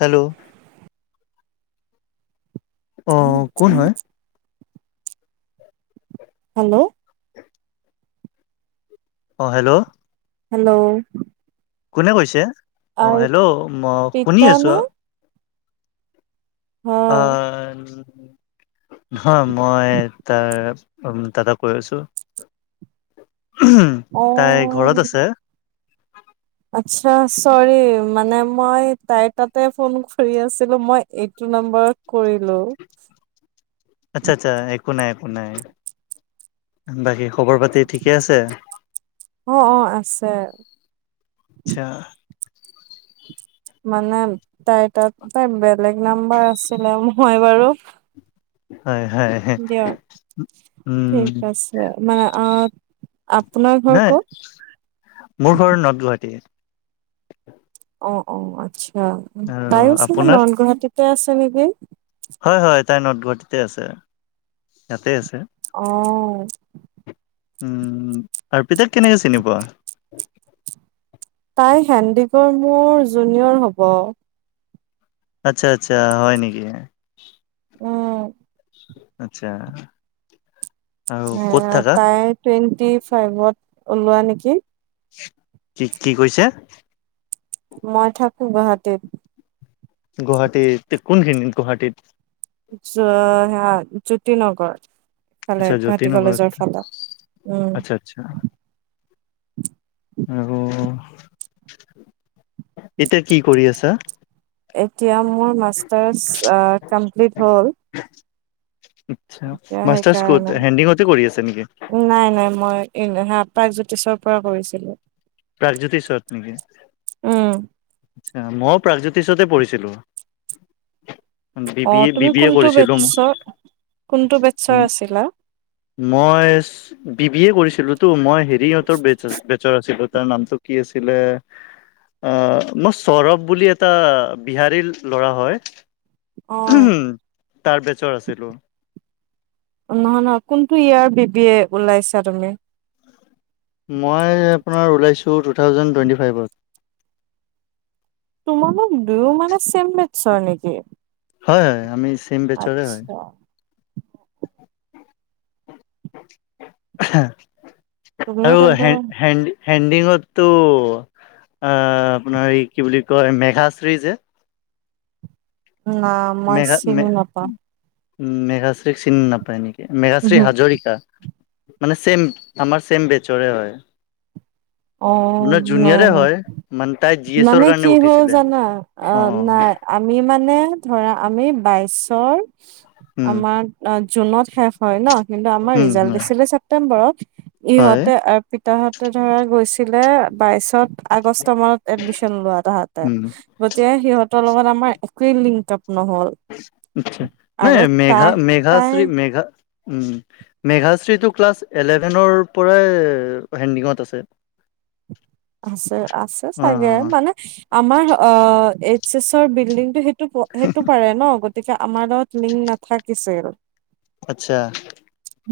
Hello অ কোন হয় হেল্ল অঁ হেল্ল হেল্লৌ কোনে কৈছে অ হেল্ল ম শুনি আৰ্পিতা আছো হ অ নহয় মই তাৰ উম দাদা কৈ আছো অ তাই ঘৰত আছে আচ্ছা চৰি মানে মই তাইৰ তাতে ফোন কৰি আছিলো মই এইটো নম্বৰত কৰিলো আচ্ছা আচ্ছা একো নাই একো নাই বাকী খবৰ পাতি ঠিকে আছে অ অ আছে আচ্ছা মানে তাই তাত তাই বেলেগ নাম্বাৰ আছিলে মই বাৰু হয় হয় দিয়ক উম ঠিক আছে মানে অত নে মোৰ ঘৰ নৰ্দ গুৱাহাটী অ অ আচ্ছা আৰু তাইয়ো চাগে আপোনাৰ নৰ্থ গুৱাহাটীতে আছে নিকি হয় হয় তাই নৰ্দ গুৱাহাটীতে আছে তাতে আছে অ উম আৰ্পিতাক কেনেকে চিনি পোৱা তাই হেণ্ডিগৈ মোৰ জুনিয়ৰ হব আচ্ছা আচ্ছা হয় নিকি অ আচ্ছা আৰু অ ক'ত থাকা তাই টুৱেণ্টি ফাইভত ওলোৱা নেকি কি কি কৈছা মই থাকো গহাটীত গুৱাহাটীত তে কোন খিনিত গুহাটীত চৌ হা জ্যোতি নগৰ ফালে আচ্ছা জ্যোতি গুৱাহাটী নগৰত কলেজৰ ফালে উম আচ্ছা আচ্ছা অ এতিয়া কি কৰি আছা এতিয়া মোৰ মাষ্টাৰছ কমপ্লিট হ'ল। এতিয়া মাষ্টাৰ সেইকাৰণে ক'ত হেণ্ডিং কতে কৰি আছে নেকি? নাই। নাই। মই [unintelligible] জ্যোতিষৰ পৰা কৰিছিলো। প্ৰাগজ্যোতি চৰত নেকি? উম', আচ্ছা', ময়ো প্ৰাগজ্যোতিষতে পঢ়িছিলো। B O B A B তুমি বি এ কোনটো কৰিছিলো। মু বেটছৰ কোনটো উ বেটছৰ আছিলা মই বি বি এ কৰিছিলোটো। মই হেৰি হঁতৰ বে বেচৰ আছিলো। তাৰ নামটো কি আছিলে? মই সৌৰভ বুলি এটা বিহাৰীৰ ল'ৰা হয়। অ উম', হম, তাৰ বেচৰ আছিলো। নহয়। নহয়। কোনটো ইয়াৰ বি বি এ ওলাইছা তুমি? মই আপোনাৰ ওলাইছোঁ। টু থাউজেণ্ড টুৱেণ্টি ফাইভত। তোমালোক দুয়ো মানে চেম মেটছৰ নেকি? হয়। আমি ছেম বেটছৰে হয়। আচ্ছা তুমিও আৰু হে তেন্তে হেনদি হেণ্ডিঙতো আ আপোনাৰ এই কি বুলি কয়? মেঘাশ্ৰী যে, নাম মেঘা মেঘশ্ৰ চিন নাপায় নিক মেঘাশ্ৰী হাজৰিকা মানে চম আমাৰ চম বেচৰে হয়। [inaudible] অ', আপোনাৰ নাই। জুনিয়ৰে নাই। হয় মানে তাই জি এছৰ মানে কাৰণে কি হ'ল উঠিছিলে জানা? অ', নাই। আমি মানে ধৰা আমি বাইশৰ উম আমাৰ জুনত শেষ হয়। ন কিন্তু আমাৰ উম ৰিজাল্ট হয় দিছিলে ছেপ্তেম্বৰত। হয় ইহঁতে আৰু পিতাহঁতে ধৰা ছিলে বাইশত আগষ্ট মানত এডমিশন লোৱা তাহাঁতে উম গতি সিহঁতৰ লগত আমাৰ একোৱেই লিংক আপ নহল। আ', নাই। আৰু মেঘা তাই তাই মেঘাশ্ৰী মেঘ উ', মেঘাশ্ৰীটো ক্লাছ এলেভেনৰ পৰাই হেডিঙত আছে। [unintelligible] আছে। আছে। অ চাগে অ মানে আমাৰ অ, এইচ এচৰ বিল্ডিং টো সেই সেইটো পাৰে ন। গতিকে আমাৰ লগত লিংক নাথাকিছিল। আচ্ছা',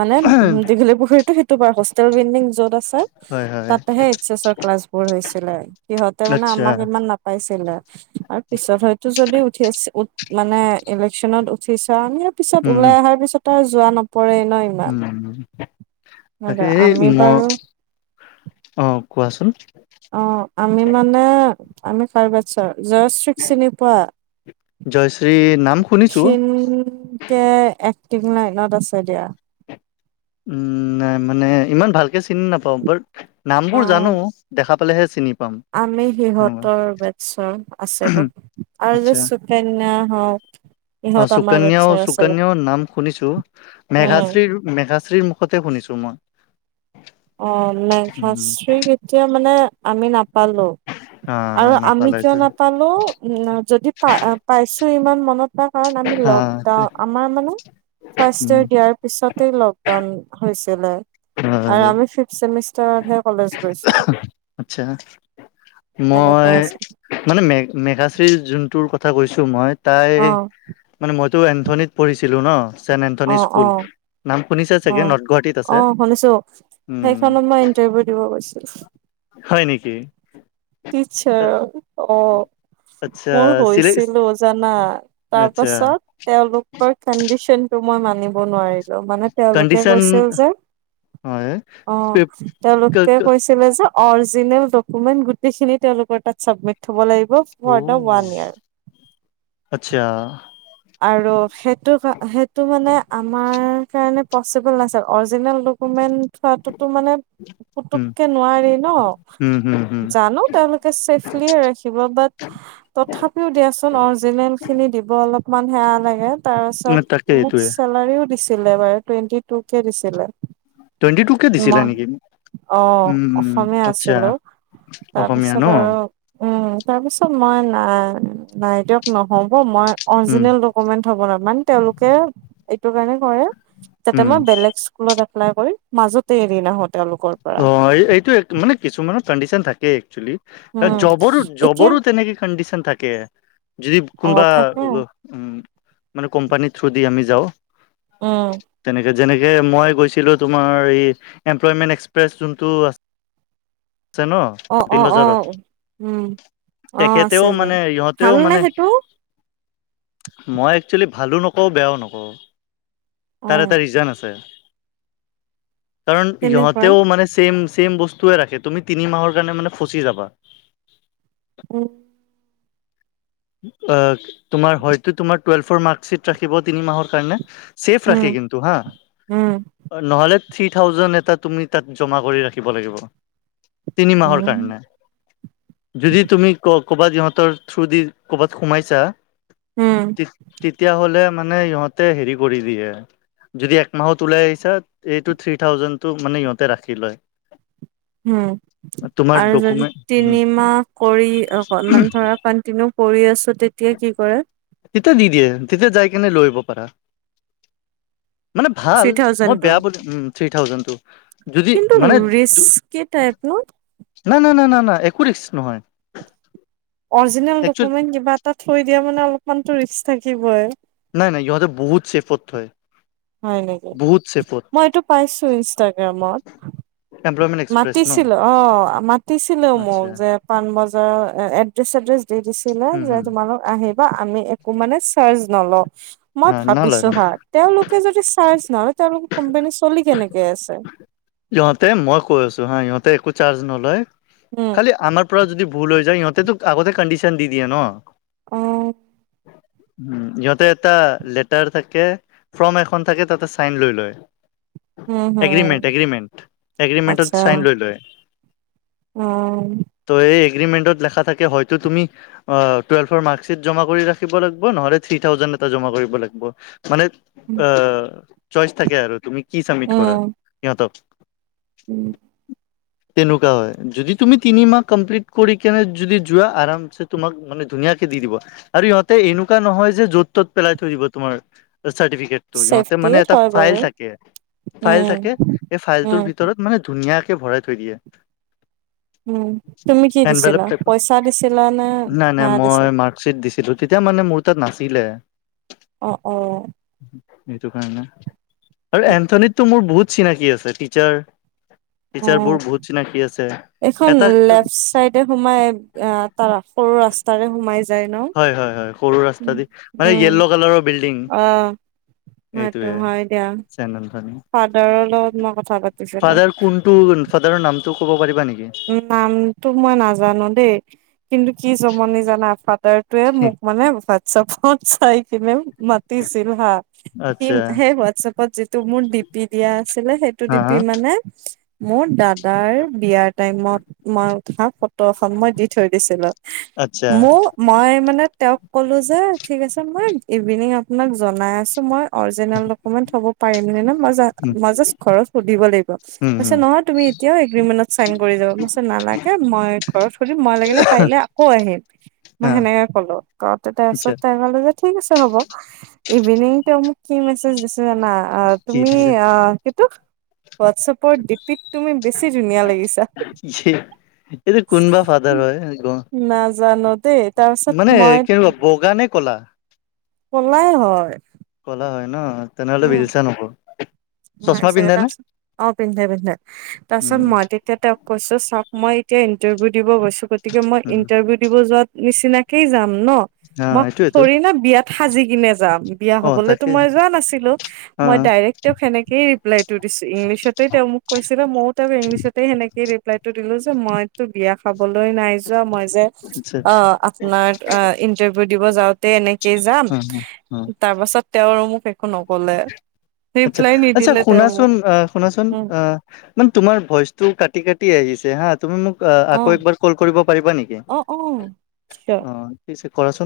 মানে উ, দীঘলী পুখুৰীতো সেইটো বাৰু হোষ্টেল বিল্ডিং য'ত আছে। হয় হয় তাতেহে এইচ এছৰ ক্লাছ বোৰ হৈছিলে। সিহঁতে মানে আচ্ছা আমাক ইমান নাপাইছিলে। আৰু পিছত হয়তো যদি উঠি আছে। উত মানে ইলেকশ্যনত উঠিছা পিছত উম ওলাই অহাৰ পিছত আৰু যোৱা নপৰে ন ইমান উম', তাকে এই আমি ম বাৰু অ, কোৱাচোন অ', আমি মানে আমি কাৰ বেৰটৰ জাজ চিনি পোৱা জয়শ্ৰী নাম শুনিছো খিন মিন কে এক্টিং লাইনত আছে দিয়া। উম', নাই, মানে ইমান ভালকে চিনি নাপাওঁ। বাট নামবোৰ জানো। অ', দেখা পালেহে চিনি পাম। আমি তেনেকুৱা সিহঁতৰ বেটছৰ আছিলো আৰু আচ্ছা যে কেন্না হক অ', সুকন্যও সুকন্যও নাম শুনিছো। উম মেঘাশ্ৰীৰ মেঘাশ্ৰীৰৰ মুখতে শুনিছো মই। অ উম মেঘাশ্ৰীক এতিয়া মানে আমি নাপ পালো অ আৰু আমি কিয় নাপালেতো নাপালো উ যদি পা-পাইছো ইমান মনত ৰ কাৰণ আমি অ লকডাউন আমাৰ মানে ফাৰ্ষ্ট উম ইয়াৰ দিয়াৰ পিছতে লকডাউন হৈছিলে আৰু হয় আমি ফিব ছেম [unintelligible] হে কলেজ গৈছো। আচ্ছা এনেকা মই আছে। মানে মে-মেঘাশ্ৰীৰ যোনটোৰ কথা কৈছো মই তাই অ মানে মইতো এন্থনীত পঢ়িছিলোঁ ন। চেণ্ট এন্থনী অ স্কুল অ নাম শুনিছে অ চাগে নৰ্থ গুৱাহাটীত অ আছে। শুনিছো সেইখনত [unintelligible] দিব গৈছিল। হয় নেকি? টিচাৰ অ। আচ্ছা মোৰ চিলে হৈছিলো জানা তাৰ আচ্ছা পাছত তেওঁলোকৰ কণ্ডিশন টো মই মানিব নোৱাৰি লো মানে তেওঁলোকে কণ্ডিশন কৈছিল যে হয় অ তেওঁলোকে কৈছিলে যে অৰজিনেল ডকমেন্ট গোটেইখিনি তেওঁ লোকৰ তাত চাবমিট থব লাগিব। For the um one year আচ্ছা। আৰু সেইটো সেইটো মানে আমাৰ কাৰণে পচিবল নাছিল। অৰিজিনেল ডকুমেণ্ট থোৱাটোতো মানে উম পুতুককে নোৱাৰি ন, উম হম হম জানো তেওঁলোকে চেফলিয়ে ৰাখিব বাট তথাপিও দিয়াচোন অৰিজিনেল খিনি দিব অলপ অকমান সেৱ লাগে তাৰ তাকে পিছত মোক এইটোয়ে চেলাৰিও দিছে ছিলে বাৰু টুৱেটি টু কে দিছিলে। টুৱেণ্টি টু কে দিছিলে মই নেকি? অ উম অসমীয়া আচ্ছা আছিলো, অসমীয়া তাৰপিছত ন আৰু উম তাৰপিছত মই নাই নাই দিয়ক নহ'ব মই উম অৰিজিনেল ডকুমেন্ট থব নাপাৰিম। তেওঁলোকে এইটো কাৰণে কৰে যাতে উম মই বেলেগে স্কুলত এপলাই কৰি মাজতে এৰি নাহ অ এই এইটো মানে কিছুমানৰ কণ্ডিচন থাকে একচুৱেলি। উম জবৰো এতিয়া জবৰো তেনেকে কণ্ডিশন থাকে যদি অ কোনোবা থাকে উ মানে কোম্পানী থ্ৰু দি আমি যাওঁ। উম। তেনেকে যেনেকে মই গৈছিলো তোমাৰ এই এমপ্লয়মেণ্ট এক্স প্ৰেছ যোনটো আ আছে ন। দিন অ-অ-অ বজাৰত উম। অ তেখেতেও আছে যে মানে ইহঁতেও ভালনে মানে সেইটো? মই একচুৱেলি ভালো নকওঁ বেয়াও নকওঁ। তাৰ এটা অ', ৰিজন আছে। কাৰণ ইহঁত তেনেকুৱা মানে চছেম চছেম বস্তুয়ে ৰাখে। তুমি তিনি মাহৰ কাৰণে মানে ফচি যাবা। [inaudible] অ তোমাৰ হয়তো তোমাৰ টুৱেলভৰ মাৰ্কশ্বিট ৰাখিব তিনি মাহৰ কাৰণে চেফ উম, ৰাখে কিন্তু হা। উম, নহ'লে থ্ৰী থাউজেণ্ড এটা তুমি তাত জমা কৰি ৰাখিব লাগিব। তিনি মাহৰ উম, কাৰণে, যদি তুমি ক ক'বাত সিহঁতৰ থ্ৰু দি কৰ'বাত সোমাইছা, উম, তেতিয়াহ'লে মানে ইহঁতে, হেৰি কৰি দিয়ে। যদি একমাহত ওলাই আহিছা, এইটো থ্ৰী থাউজেণ্ড টো মানে ইিহঁতে ৰাখি লয়। উম, তোমাৰ আৰু যদি ডকুমেণ্ট উম, তিনিমাহ কৰি অকমান ধৰক কণ্টিনিউ কৰি আছো, তেতিয়া কি কৰে? তেতিয়া দি দিয়ে, তেতিয়া যাই কিনে লৈ আহিব পাৰা। মানে ভাল, থ্ৰী মই থাউজেণ্ডটো বেয়া বুলি উম, থ্ৰী থাউজেণ্ডটো, যদি মানে ৰিক্স, কেই টাইপ নো? ন, ন, ন, ন, ন, একো ৰিক্স নহয়। অৰজিনেল একচুৱেল ডকুমেণ্ট কিবা এটা থৈ দিয়া, মানে অলপমানটো ৰিক্স থাকিবই। নাই, নাই ইহঁতে বহুত চেফত থয়। হয় নেকি? বহুত ছেফত মই এইটো পাইছো ইনষ্টাগ্ৰামত। এমপ্লয়মেণ্ট এক্সপ্ৰেছ ন মাতিছিলো অ, মাতিছিলো মোক আচ্ছা যে, পাণবজাৰ এ এড্ৰেছ, চেড্ৰেছ দি দিছিলে, উম যে হুম তোমালোক আহিল বা আমি একো মানে চাৰ্জ নলওঁ, মই হা নলয় ভাবিছো হা তেওঁলোকে যদি চাৰ্জ নলয়, তেওঁলোকৰ কোম্পানী চলি কেনেকে আছে? ইহঁতে মই কৈ আছো হা, ইহঁতে একো চাৰ্জ নলয়, উম খালি আমাৰ যদি ভুল হৈ যায়, সিহঁতেতো আগতে কণ্ডিচন দি দিয়ে ন, অ উম, সিহঁতে এটা লেটাৰ থাকে, ফৰ্ম এখন থাকে, তাতে চাইন লৈ লয়। উম, হম, এগ্ৰীমেণ্ট, এগ্ৰীমেণ্টট, আচ্ছা চাইন লৈ লয়। উম, ত, এই এগ্ৰিমেণ্টত, লেখা থাকে হয়তো তুমি টুয়েলভৰ ৰ্মাকছিট জমা কৰি ৰাখিব লাগিব, নহ'লে থ্ৰী থাউজেণ্ড এটা জমা কৰিব লাগিব। মানে অহ, চইচ থাকে আৰু তুমি কি চাবমিট কৰা সহ'তক। উম, তেনেকুৱা হয়, যদি তুমি তিনিমাহ কমপ্লিট কৰি কেনে যদি যোৱা আৰামচে তোমাক মানে ধুনীয়াকে দি দিব, আৰু ইিহঁতে এনেকুৱা নহয় যে য'ত-ত'ত পেলাই থৈ দিব তোমাৰ চাৰ্টিফিকেট টো, সহঁতে মানে চেফটিয়ে এটা হয় ফাইল বাৰু থাকে, ফাইল উম থাকে। এই, ফাইলটোৰ উম ভিতৰত মানে ধুনীয়াকে ভৰাই থৈ দিয়ে। উম, তুমি কি দিছিলা, এনভেলপ টাইপত পইচা দিছিলা নে, হেয়া দিছা? ছিত দিছিলো, তেতিয়া মানে মোৰ তাত নাছিলে। অ, অ, সেইটো কাৰণে, আৰু এন্থনিতটো মোৰ বহুত ত, চিনাকি আছে টিচাৰ, টিচাৰ অ বোৰ বহুত চিনাকি আছে। এটা তে, সোমাই আহ, তাৰ সৰু ৰাস্তাৰে সোমাই যায় ন? হয়, হয়, হয়, সৰু ৰাস্তা দি মানে, উম য়েল্ল' কালাৰৰ বিল্ডিং। অ সেইটো এইটোয়ে হয় দিয়া, চেন এন্থনী ফাদাৰৰ লগত মই কথা পাতিছিলো। ফাদাৰ কোনটো, ফাদাৰৰ নামটো ক'ব পাৰিবা নেকি? নামটো মই নাজানো দেই, কিন্তু কি জমনি জানা, ফাত অডাৰটোয়ে মোক মানে, হোৱাটছপত চাই কিনে মাতিছিল হা। সি আচ্ছা সেই, হোৱাটছপত যিটো মোৰ ডিপি দিয়া আছিলে, সেইটো হা হা ডিপি মানে মোৰ দাদাৰ, বিয়াৰ টাইমত মই, উঠা ফ টো, খন মই দি থৈ দিছিলো। আচ্ছা মোক মই মানে তেওঁক ক'লো যে, ঠিক আছে মই ইভিনিং আপোনাক জনাই আছো মই অৰিজিনেল দকমেন্ত থব পাৰিম নে [unintelligible] উম মই জাষ্ট ঘৰত সুধিব লাগিব, উম কৈছে উম নহয় তুমি এতিয়াও এগ্ৰিমেণ্ট চাইন কৰি যাব। নালাগে মই ঘৰত সুধিম মই লাগিলে কাইলে আকৌ আহিম। মই হা সেনেকে ক'লো, [unintelligible] তাতে আচ্ছা আছে [unintelligible] ঠিক আছে হ'ব, ইভিনিং তেওঁ মোক কি মেছেজ দিছে জানা? আহ কি তুমি দিছে আ কিটো হোৱাটছএপৰ ডিপিত তুমি বেছি ধুনীয়া লাগিছে। [unintelligible] এইটো কোনবা ফাদাৰ হয়, গ নাজানো দেই তাৰপিছত মানে মই [unintelligible] বগা নে ক'লা? ক'লাই হয়। ক'লা হয় ন, তেনেহ'লে বিজু চাৰ [unintelligible] মই চাগে তাচ, অ পিন্ধে পিন্ধে, তাৰ পিছত উম মৌত্ৰিক তেতিয়া কৈছো চাওক মই এতিয়া ইণ্টাৰভিউ দিব গৈছো গ গতিকে মই উম ইন্টাৰভিউ দিব যোৱাত নিচিনাকেই যাম ন অ মই এইটোয়েতো থৰি না বিয়াত সাজি কিনে যাম, বিয়া অ হ'বলেতো তাকে মই যোৱা নাছিলো, অ মই ডাইৰেক্ট তেওঁক সেনেকেইে ৰিপ্লাইটো দিছে ইংলিছতেই তেওঁ মোক কৈছিলে মইও তেওঁক ইংলিছতেই সেনেকেই ৰিপ ৰিপ্লাইটো দিলো যে মইতো বিয়া খাবলৈ নাই যোৱা মই যে আচ্ছা আচ্ছা অ নাৰক আ ইন্টাৰভিউ দিব যাওঁতে এনেকে যাম, অ অ অ তাৰ পাছত তেওঁ আৰু মোক একো নকলে। আচ্ছা ৰিপ্লাই আচ্ছা নিদিলে তেওঁ মোক শুনাচোন আহ শুনাচোন উম। আহ মান তোমাৰ ভইচটো কাটি কাটি আহিছে হা। তুমি মোক অ', আকৌ একবাৰ কল কৰিব পাৰিবা নেকি, অ', নিশ্চয়। অ ঠিক আছে কৰা চোন।